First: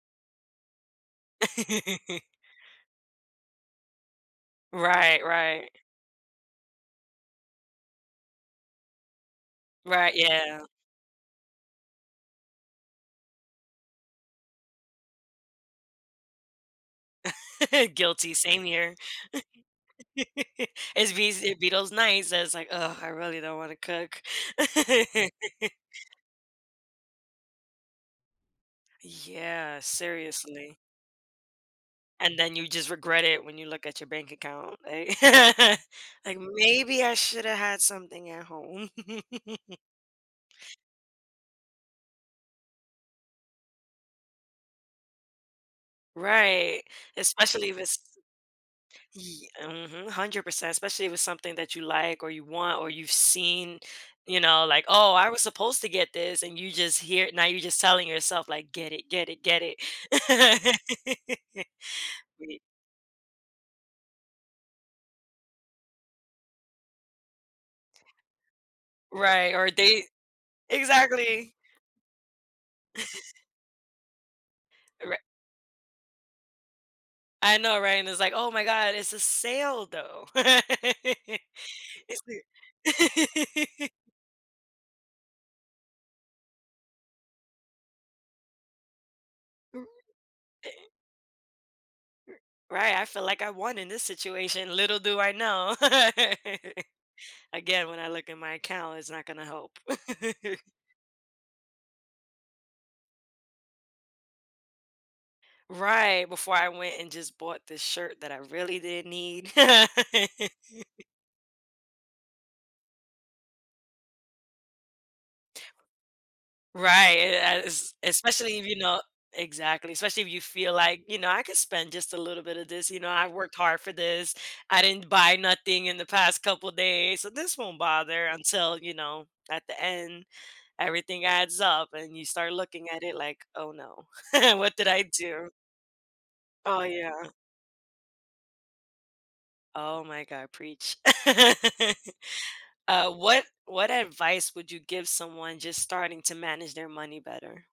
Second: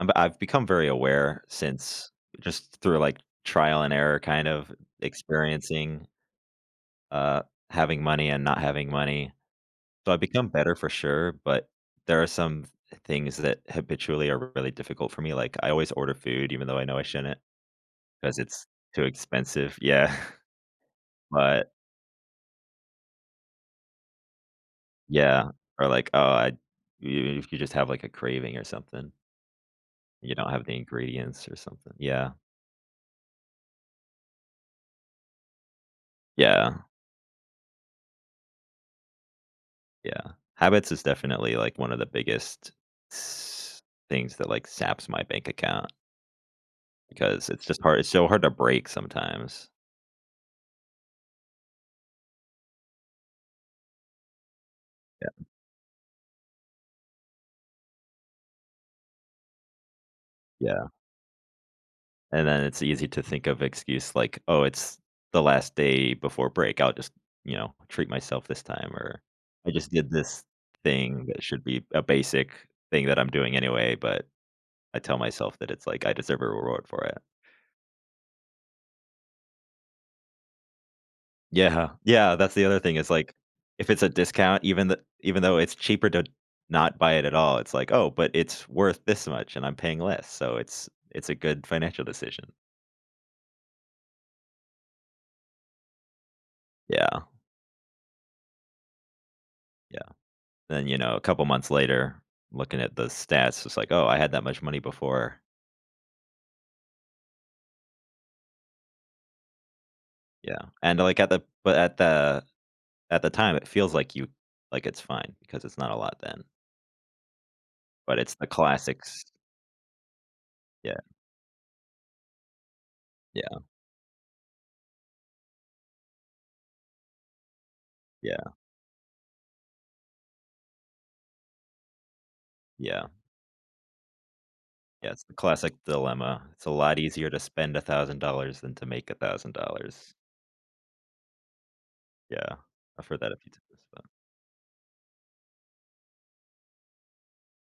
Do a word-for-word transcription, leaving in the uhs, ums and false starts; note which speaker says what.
Speaker 1: Um I've become very aware since just through, like, trial and error kind of
Speaker 2: Right. Right.
Speaker 1: experiencing uh, having money and not having money.
Speaker 2: Right.
Speaker 1: But become
Speaker 2: Yeah.
Speaker 1: better for sure, but there are some th things that habitually are really difficult for me. Like, I always order food even though I know I shouldn't
Speaker 2: Guilty,
Speaker 1: 'cause
Speaker 2: same
Speaker 1: it's
Speaker 2: here.
Speaker 1: too expensive. Yeah.
Speaker 2: As be s it be
Speaker 1: But
Speaker 2: those nights, that it’s like, “Ugh, I really don't wanna cook.”
Speaker 1: Yeah, or like, oh, I you you could just have, like, a craving or something.
Speaker 2: Yeah,
Speaker 1: You don't have
Speaker 2: seriously.
Speaker 1: the ingredients or something. Yeah.
Speaker 2: And then you just regret it when you look at your bank account, a Like,
Speaker 1: Yeah.
Speaker 2: "Maybe I shoulda had something at home."
Speaker 1: Yeah. Habits is definitely, like, one of the biggest s things that, like, saps my bank account
Speaker 2: Right,
Speaker 1: because it's
Speaker 2: especially if
Speaker 1: just
Speaker 2: it's
Speaker 1: hard it's so hard to break
Speaker 2: ye
Speaker 1: sometimes.
Speaker 2: mhm. hundred percent, especially if it's something that you like or you want or you've seen, you know, like, "Oh, I was
Speaker 1: Yeah.
Speaker 2: supposed to get this", and you just here Now you're just telling yourself, like, "Get it, get it, get it."
Speaker 1: Yeah. And
Speaker 2: We
Speaker 1: then it's easy to think of excuse like, "Oh, it's the last day before break. I'll just, you know, treat myself this time," or,
Speaker 2: Right, or
Speaker 1: "I just
Speaker 2: they
Speaker 1: did this thing that
Speaker 2: exactly.
Speaker 1: should be a basic thing that I'm doing anyway," but I
Speaker 2: E ri
Speaker 1: tell myself that it's like, "I deserve a reward for it."
Speaker 2: I know right, and its like, "Oh my god, it's a sale, though."
Speaker 1: Yeah.
Speaker 2: It’s
Speaker 1: Yeah, that's the other thing, it's like,
Speaker 2: the
Speaker 1: if it's a discount, even th even though it's cheaper to not buy it at all, it's like, "Oh, but it's worth this much, and I'm
Speaker 2: R
Speaker 1: paying less, so
Speaker 2: a
Speaker 1: it's it's a good financial decision."
Speaker 2: Right, I feel like I won in this situation, little do I know.
Speaker 1: Yeah.
Speaker 2: Again, when I look at my account, it's not gonna help.
Speaker 1: Yeah. Then, you know, couple months later, looking at the stats, it's like, “Oh, I had that much money before.”
Speaker 2: Right, before I went and just bought this shirt that I really didn't need.
Speaker 1: Yeah, and, like, at the but at the at the time, it feels like you like, it's fine because it's not a lot then.
Speaker 2: Right, yes,
Speaker 1: But it's the
Speaker 2: especially if you know
Speaker 1: classics.
Speaker 2: Exactly, especially if you feel
Speaker 1: Yeah.
Speaker 2: like, you know, “I could spend just a little bit of this, you know, I worked
Speaker 1: Yeah.
Speaker 2: hard for this. I didn't buy nothing in the past couple days, so this won't bother"
Speaker 1: Yeah.
Speaker 2: until, you know, at the end, everything adds up, and you start looking at
Speaker 1: Yeah.
Speaker 2: it like, “Oh, no.” “What did I
Speaker 1: Yeah, it's the
Speaker 2: do?”
Speaker 1: classic dilemma, "It's a
Speaker 2: Oh,
Speaker 1: lot
Speaker 2: yeah.
Speaker 1: easier to spend a thousand dollars than to make a thousand dollars."
Speaker 2: Oh my god. Preach.
Speaker 1: Yeah, I've
Speaker 2: Uh,
Speaker 1: heard that a
Speaker 2: what
Speaker 1: few times as
Speaker 2: what
Speaker 1: well.
Speaker 2: advice would you give someone just starting to manage their money better?